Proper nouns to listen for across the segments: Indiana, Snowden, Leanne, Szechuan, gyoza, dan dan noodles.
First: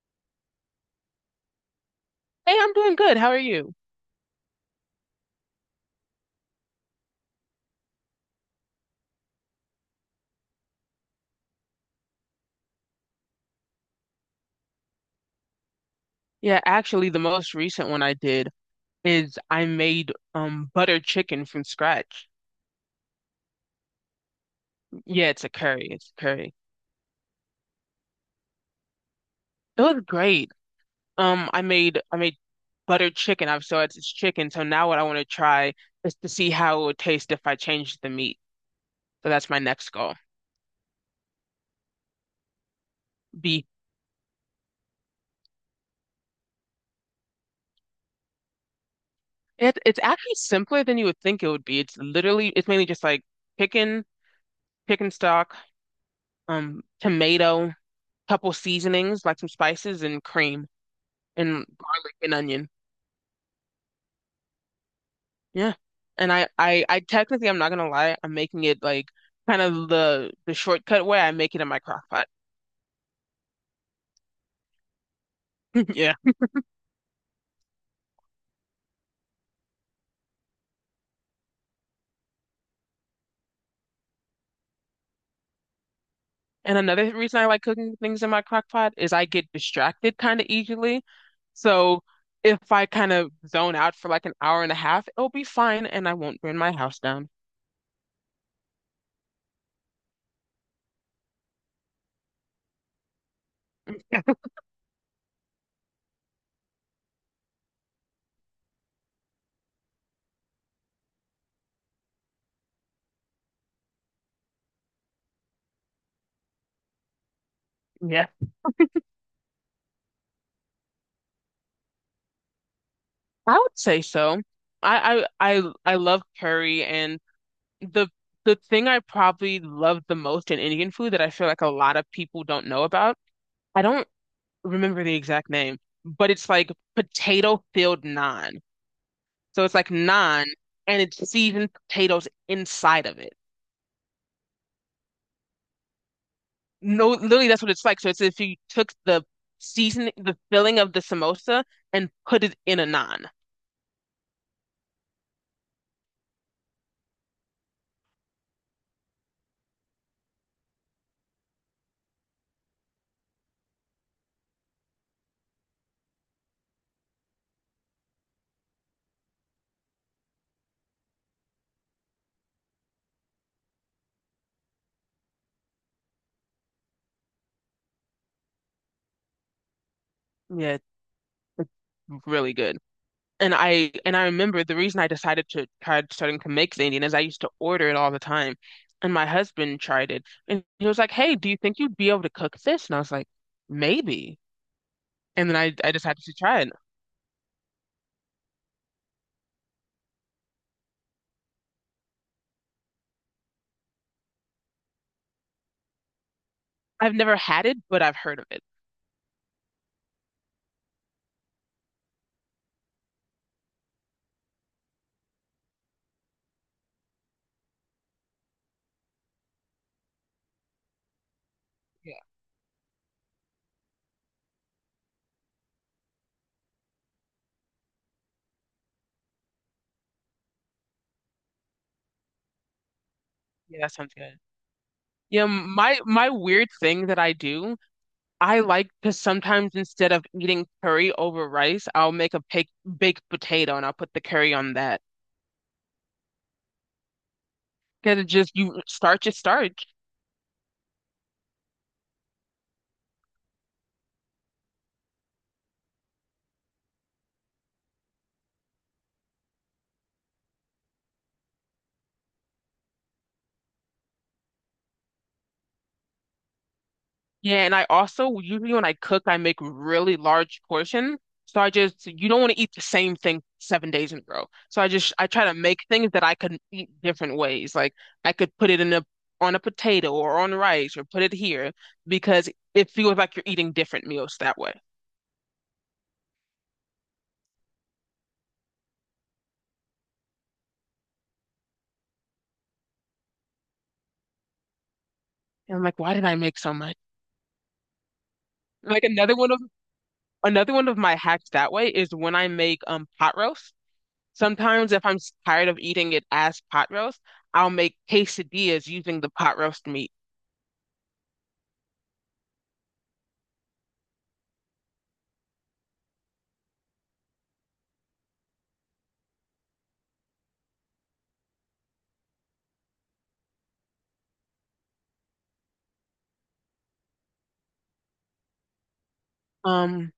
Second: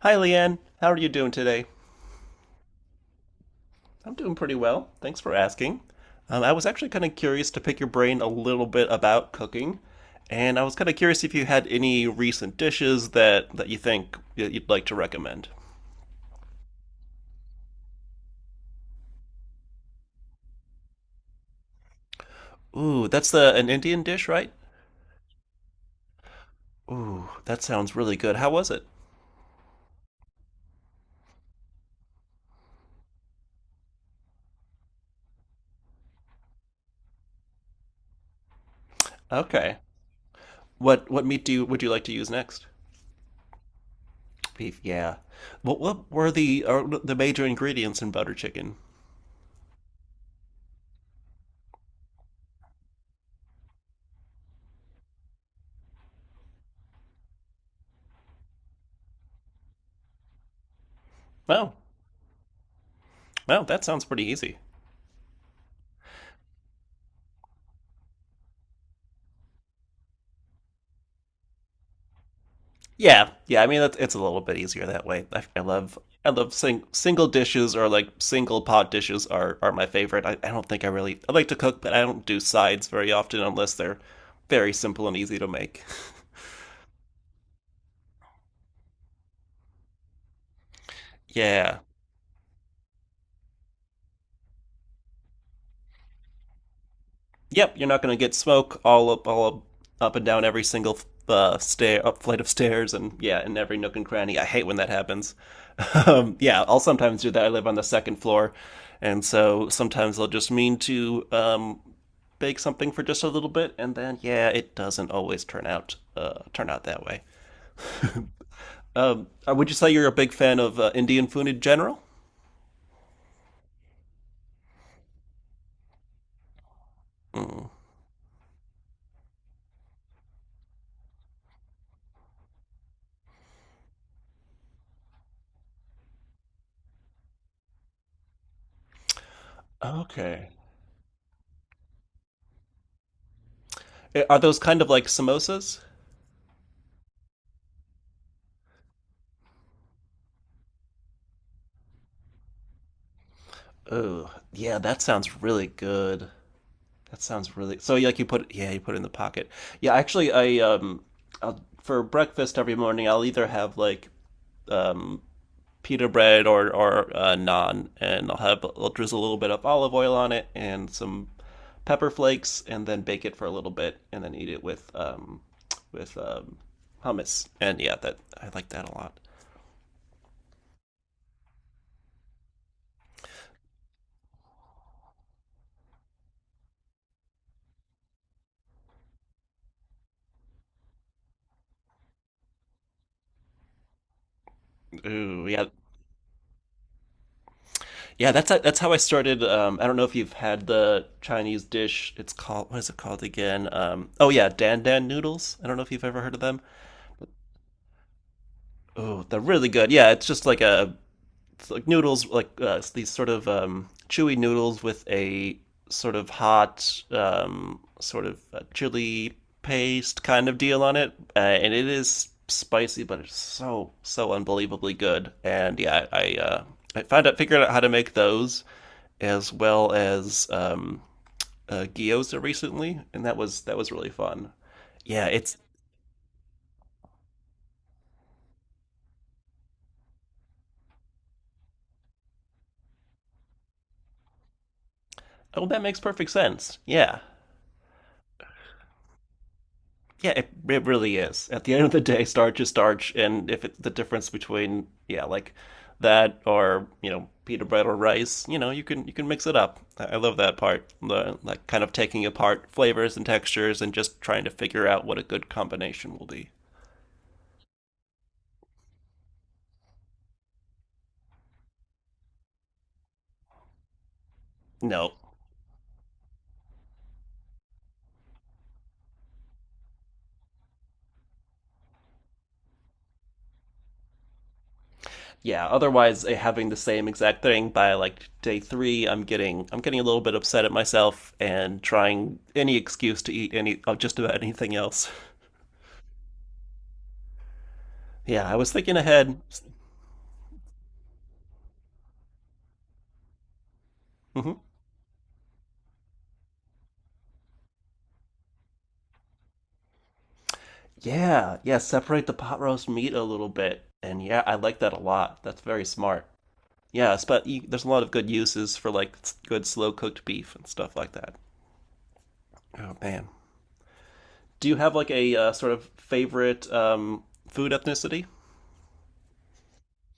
Hi, Leanne. How are you doing today? Hey, I'm doing good. How are you? I'm doing pretty well. Thanks for asking. I was actually kind of curious to pick your brain a little bit about cooking, and I was kind of curious if you had any recent dishes that you think you'd like to recommend. Yeah, actually, the most recent one I did is I made butter chicken from scratch. Ooh, that's the an Indian dish, right? Yeah, it's a curry. It's a curry. Ooh, that sounds really good. How was it? It was great. I made butter chicken. I've so it's chicken. So now what I want to try is to see how it would taste if I changed the meat. So that's my Okay. next goal. What meat do you would you like to use next? Be Beef, yeah. What were the are the major ingredients in butter chicken? It's actually simpler than you would think it would be. It's literally it's mainly just like chicken, chicken stock, tomato, couple seasonings like some spices and cream, and Well, garlic and onion. well, that sounds pretty easy. Yeah. And I technically, I'm not gonna lie, I'm making it like kind of the shortcut way. I make it in my crock pot. Yeah, yeah. I mean, it's a little bit easier that way. I love, Yeah. I love single dishes, or like single pot dishes are my favorite. I don't think I like to cook, but I don't do sides very often unless they're very simple and easy to make. And another reason I like cooking things in my crock pot is I get distracted kind of easily. Yeah. So if I kind of zone out for like an hour and a half, it'll be fine and I won't burn my house down. Yep. You're not going to get smoke all up, up and down every single stair, up flight of stairs, and yeah, in every nook and cranny. I hate when that happens. Yeah, I'll sometimes do that. I live on the second floor, and so sometimes I'll just mean to bake something for just a little bit, and then yeah, it doesn't always turn out that way. Yeah. Would you say you're a big fan of Indian food in general? I would say so. I love curry, and Mm. the the thing I probably love the most in Indian food that I feel like a lot of people don't know about, I don't remember the exact name, but it's like potato filled naan. So it's like naan Okay. and it's seasoned potatoes inside of it. Are those kind of like samosas? No, literally that's what it's like. So it's if you took the season, the filling of the samosa and put it in a naan. Oh, yeah, that sounds really good. That sounds really so. Like you put, yeah, you put it in the pocket. Yeah, actually, I'll, for breakfast every morning, I'll either have like um pita bread or naan, and I'll drizzle a little bit of olive oil on it and some pepper flakes, and then bake it for a little bit, and then eat it with with um hummus. And yeah, that I like that a lot. Yeah, it's really good. And I remember the reason I decided to try starting to make Indian is I used to order it all the time. And my husband tried it and he was like, "Hey, do you think you'd be able to cook this?" And I was like, "Maybe." Ooh, And then yeah, I decided to try it. yeah. That's how I started. I don't know if you've had the Chinese dish. It's called, what is it called again? Oh yeah, dan dan noodles. I don't know if you've ever heard of them. I've never had it, but I've heard of it. Oh, they're really good. Yeah, it's just like a like noodles, like these sort of chewy noodles with a sort of hot, sort of chili paste kind of deal on it, and it Yeah. is spicy, but it's so so unbelievably good. And I found out figured out how to make those, as well as gyoza recently, and that Yeah, was that really sounds good. fun. Yeah, Yeah, it's my weird thing that I do, I like to sometimes instead of eating curry over rice, I'll make a baked potato and I'll put the curry on that. Oh, that makes perfect sense. Yeah, Because it just you starch is starch. yeah, it really is. At the end of the day, starch is starch, and if it's the difference between, yeah, like that or, you know, pita bread or rice, you know, you can mix it up. I love that part, the like kind of taking apart flavors and textures and just trying to figure out what a good combination will be. Yeah, and I also usually when I cook, I make really large portions. So I just you don't want to eat the same thing 7 days in a row. So I just No, I try to make things that I can eat different ways. Like I could put it in a on a potato or on rice or put it here because it feels like you're eating different meals that way. yeah. Otherwise, eh, having the same exact thing by like day three, I'm getting a little bit upset at myself and trying any excuse to eat any of just about anything else. And I'm like, why did I make so much? Yeah, I was thinking Like ahead. Another one of my hacks that way is when I make pot roast. Mhm. Sometimes if I'm tired of eating it as pot roast, I'll make quesadillas using the pot roast meat. Yeah, yeah, separate the pot roast meat a little bit. And yeah, I like that a lot. That's very smart. Yeah, there's a lot of good uses for like good slow cooked beef and stuff like that. Oh man. Do you have like a sort of favorite food ethnicity? Um,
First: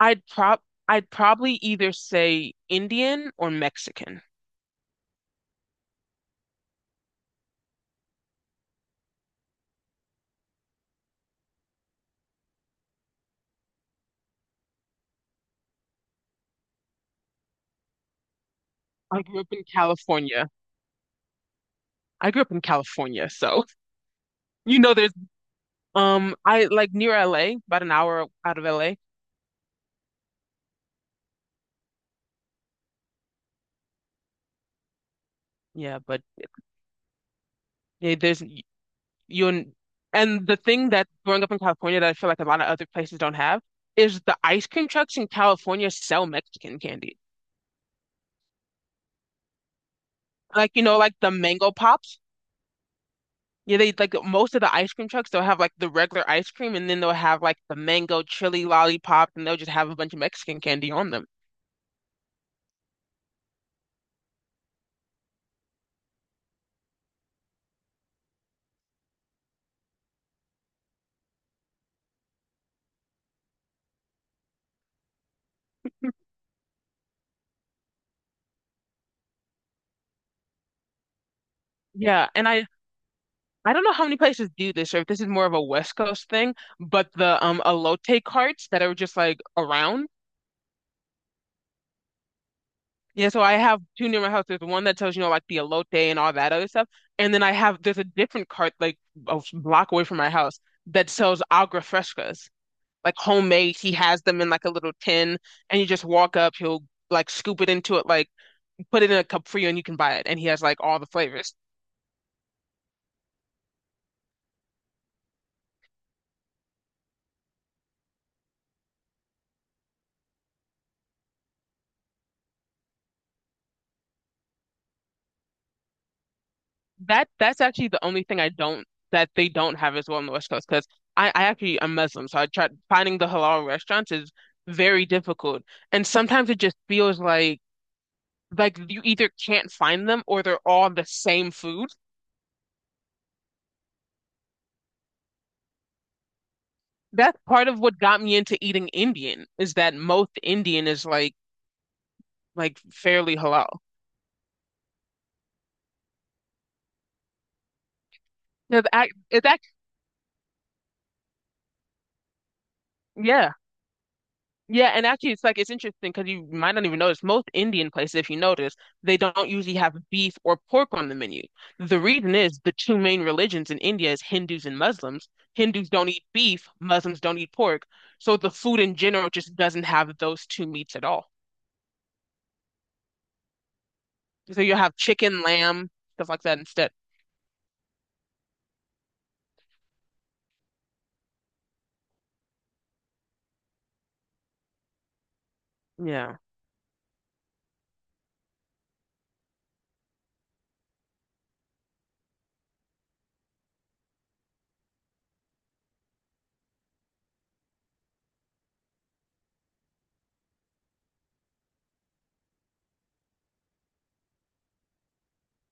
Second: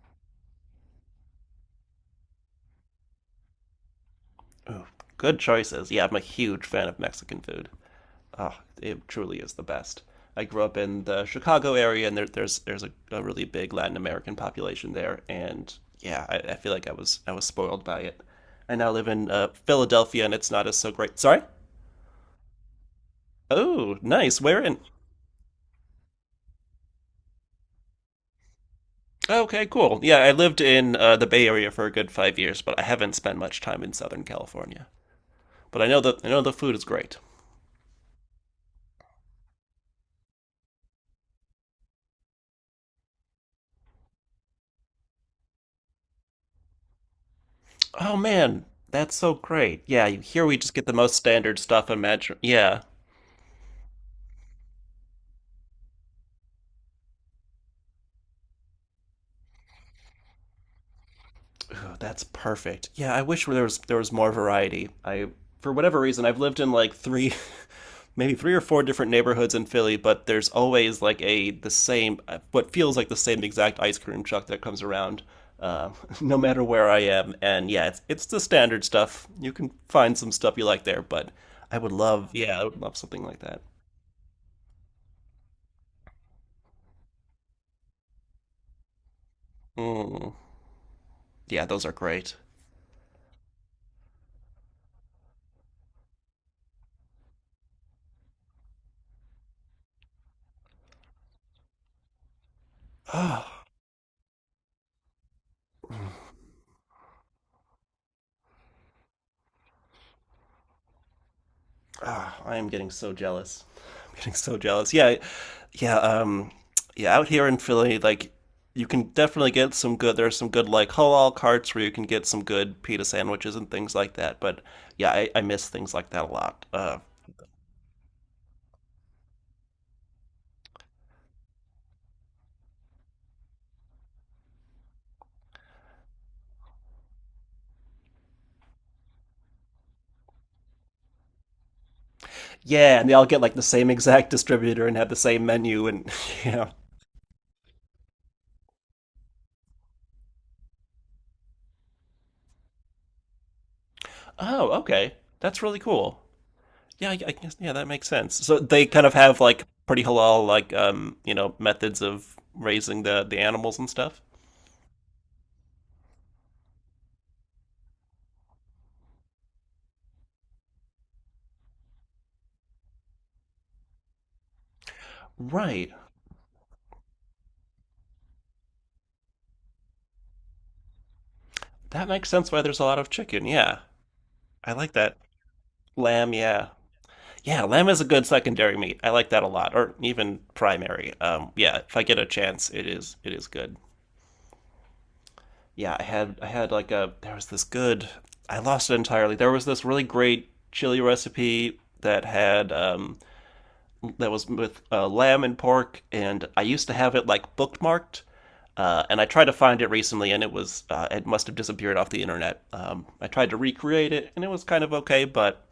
I'd prob I'd probably either say Indian or Mexican. Oh, good choices. Yeah, I'm a huge fan of Mexican food. Oh, it truly is the best. I grew up in the Chicago area, and there's a really big Latin American population there, and yeah, I feel like I was spoiled by it. I now live I in grew up in Philadelphia, and California. it's not as so great. Sorry. I grew up in California, so Oh, nice. Where in? you know there's I like near LA, about an hour out of LA. Okay, cool. Yeah, I lived in the Bay Area for a good 5 years, but I haven't spent much time in Southern California. But Yeah, but I know the food is great. yeah, there's you and the thing that growing up in California that I feel like a lot of other places don't have is the ice cream trucks in California sell Mexican candy. Oh man, that's so great. Here we just Like you get the know, most like the standard mango stuff. pops. Imagine. Yeah. Yeah, they like most of the ice cream trucks, they'll have like the regular ice cream and then they'll have like the mango chili lollipop, and they'll just have a bunch of Mexican candy on them. Oh, that's perfect. Yeah, I wish there was more variety. I for whatever reason I've lived in like three maybe three or four different neighborhoods in Philly, but there's always like a the same what feels like the same exact ice cream truck that comes around uh, no matter where I am. And yeah, it's the standard stuff. You can find some stuff you like there, but I would Yeah, love, and yeah, I I would love something like that. I don't know how many places do this or if this is more of a West Coast thing, but the elote carts that are just like around. Mm, yeah, those are great. Yeah, so I have two near my house. There's one that tells you know like the elote and all that other stuff, and then I have there's a different cart like a block away from my house that sells agua frescas, like Oh, homemade. He has them in like a little tin, and you just walk up. He'll like scoop it into it, like put it in a cup for you, and you can buy it. And he has like all the flavors. ah, I am getting so jealous. I'm getting so jealous. Yeah, yeah, um, yeah. Out here in Philly, like you can definitely get some good. There's some good like halal carts where you can get some good pita sandwiches and things like that. But yeah, I miss things like that a lot. That's actually the only thing I don't that they don't have as well on the West Coast, because I actually am Muslim, so I tried finding the halal restaurants is very difficult, and sometimes it just feels like you either can't find them or they're all the same food. Yeah, and they all get like the same exact distributor and have the same menu and yeah. That's part of what got me into eating Indian is that most Indian is like fairly halal. Oh, okay, that's really cool. Yeah, I guess yeah, that makes sense. So Because they kind I, of have it's like act, pretty halal like you know methods of raising the yeah, animals and stuff. yeah, and actually, it's like it's interesting because you might not even notice most Indian places, if you notice, they don't usually have beef or pork on the menu. The reason is the two main religions in India is Hindus and Muslims. Hindus Right. don't eat beef, Muslims don't eat pork, so the food in general just doesn't have those two meats at all. That makes sense why there's a lot of chicken. Yeah. So I you like have that. chicken, lamb, stuff Lamb, like that yeah. instead. Yeah, lamb is a good secondary meat. I like that a lot, or even primary. Yeah, if I get a chance, it is good. Yeah, Yeah. I had like a there was this good I lost it entirely. There was this really great chili recipe that had that was with lamb and pork, and I used to have it like bookmarked, and I tried to find it recently, and it was it must have disappeared off the internet. I tried to recreate it, and it was kind of okay,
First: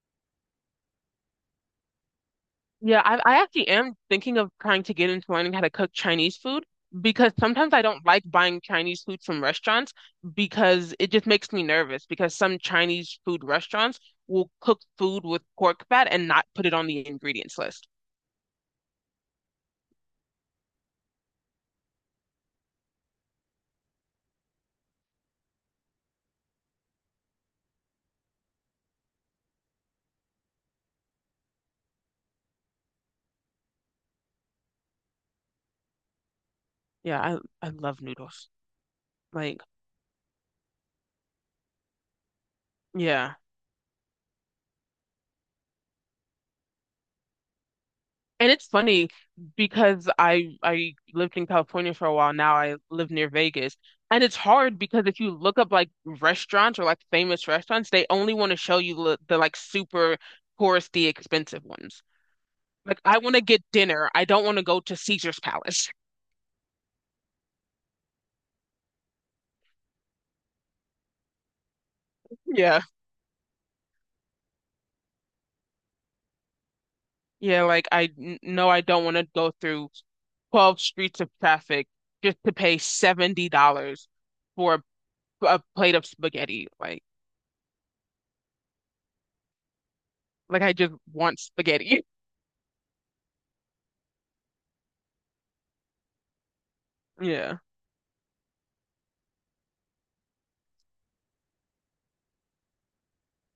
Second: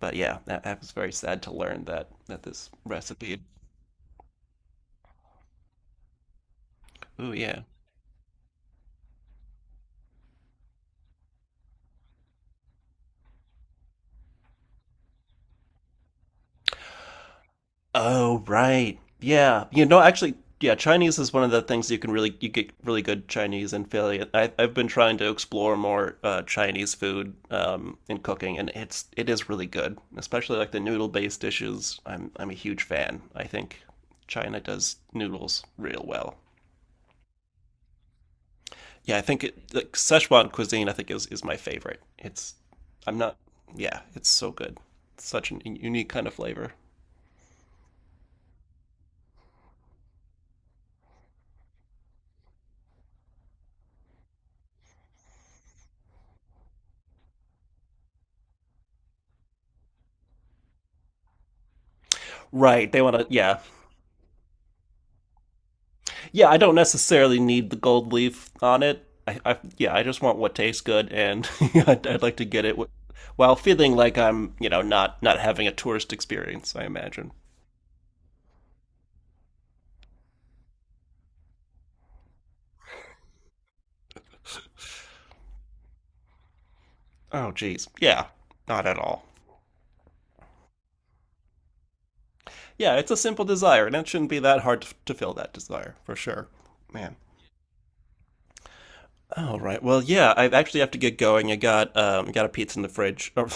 but yeah, that was very sad to learn that this Yeah, I, recipe. I actually am thinking of trying to get into learning how to cook Chinese food Oh because yeah. sometimes I don't like buying Chinese food from restaurants because it just makes me nervous because some Chinese food restaurants will cook food with pork fat and not put it on the ingredients list. Oh, right. Yeah. You know, actually, yeah, Chinese is one of the things you can really you get really good Chinese in Philly. I've been trying to explore more Chinese food in cooking, and it is really good, especially like the noodle-based dishes. I'm a huge fan. I think China does noodles real well. Yeah, I love noodles. Yeah, I think Like, it, like Szechuan cuisine I think is my favorite. It's I'm not yeah. Yeah, it's so good. Such an unique kind of flavor. And it's funny because I lived in California for a while. Now I live near Vegas. And it's hard because if you look up like restaurants or like famous restaurants, they only want to show you the like super touristy expensive ones. Right. Like They want I to, want to yeah. get dinner. I don't want to go to Caesar's Palace. Yeah, I don't necessarily need the gold leaf on it. I yeah, I just want what tastes good, and I'd like to get it Yeah. While feeling like I'm, you know, not having a tourist experience. I imagine. Yeah, like no, I don't want to go through 12 streets of traffic just to pay $70 for a plate of spaghetti. Oh, geez, yeah, not at all. Like I just want spaghetti. Yeah, it's a simple desire, and it shouldn't be that hard to fill that desire for sure. Man. Yeah. All right. Well, yeah, I actually have to get going. I got a pizza in the fridge, or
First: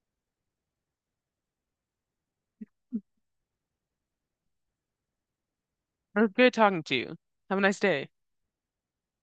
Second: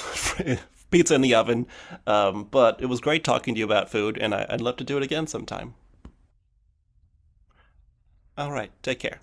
pizza in the oven. But it was great talking to you about food, and I'd love to do it again sometime. It was good talking to you. Have a nice day. All right. Take care.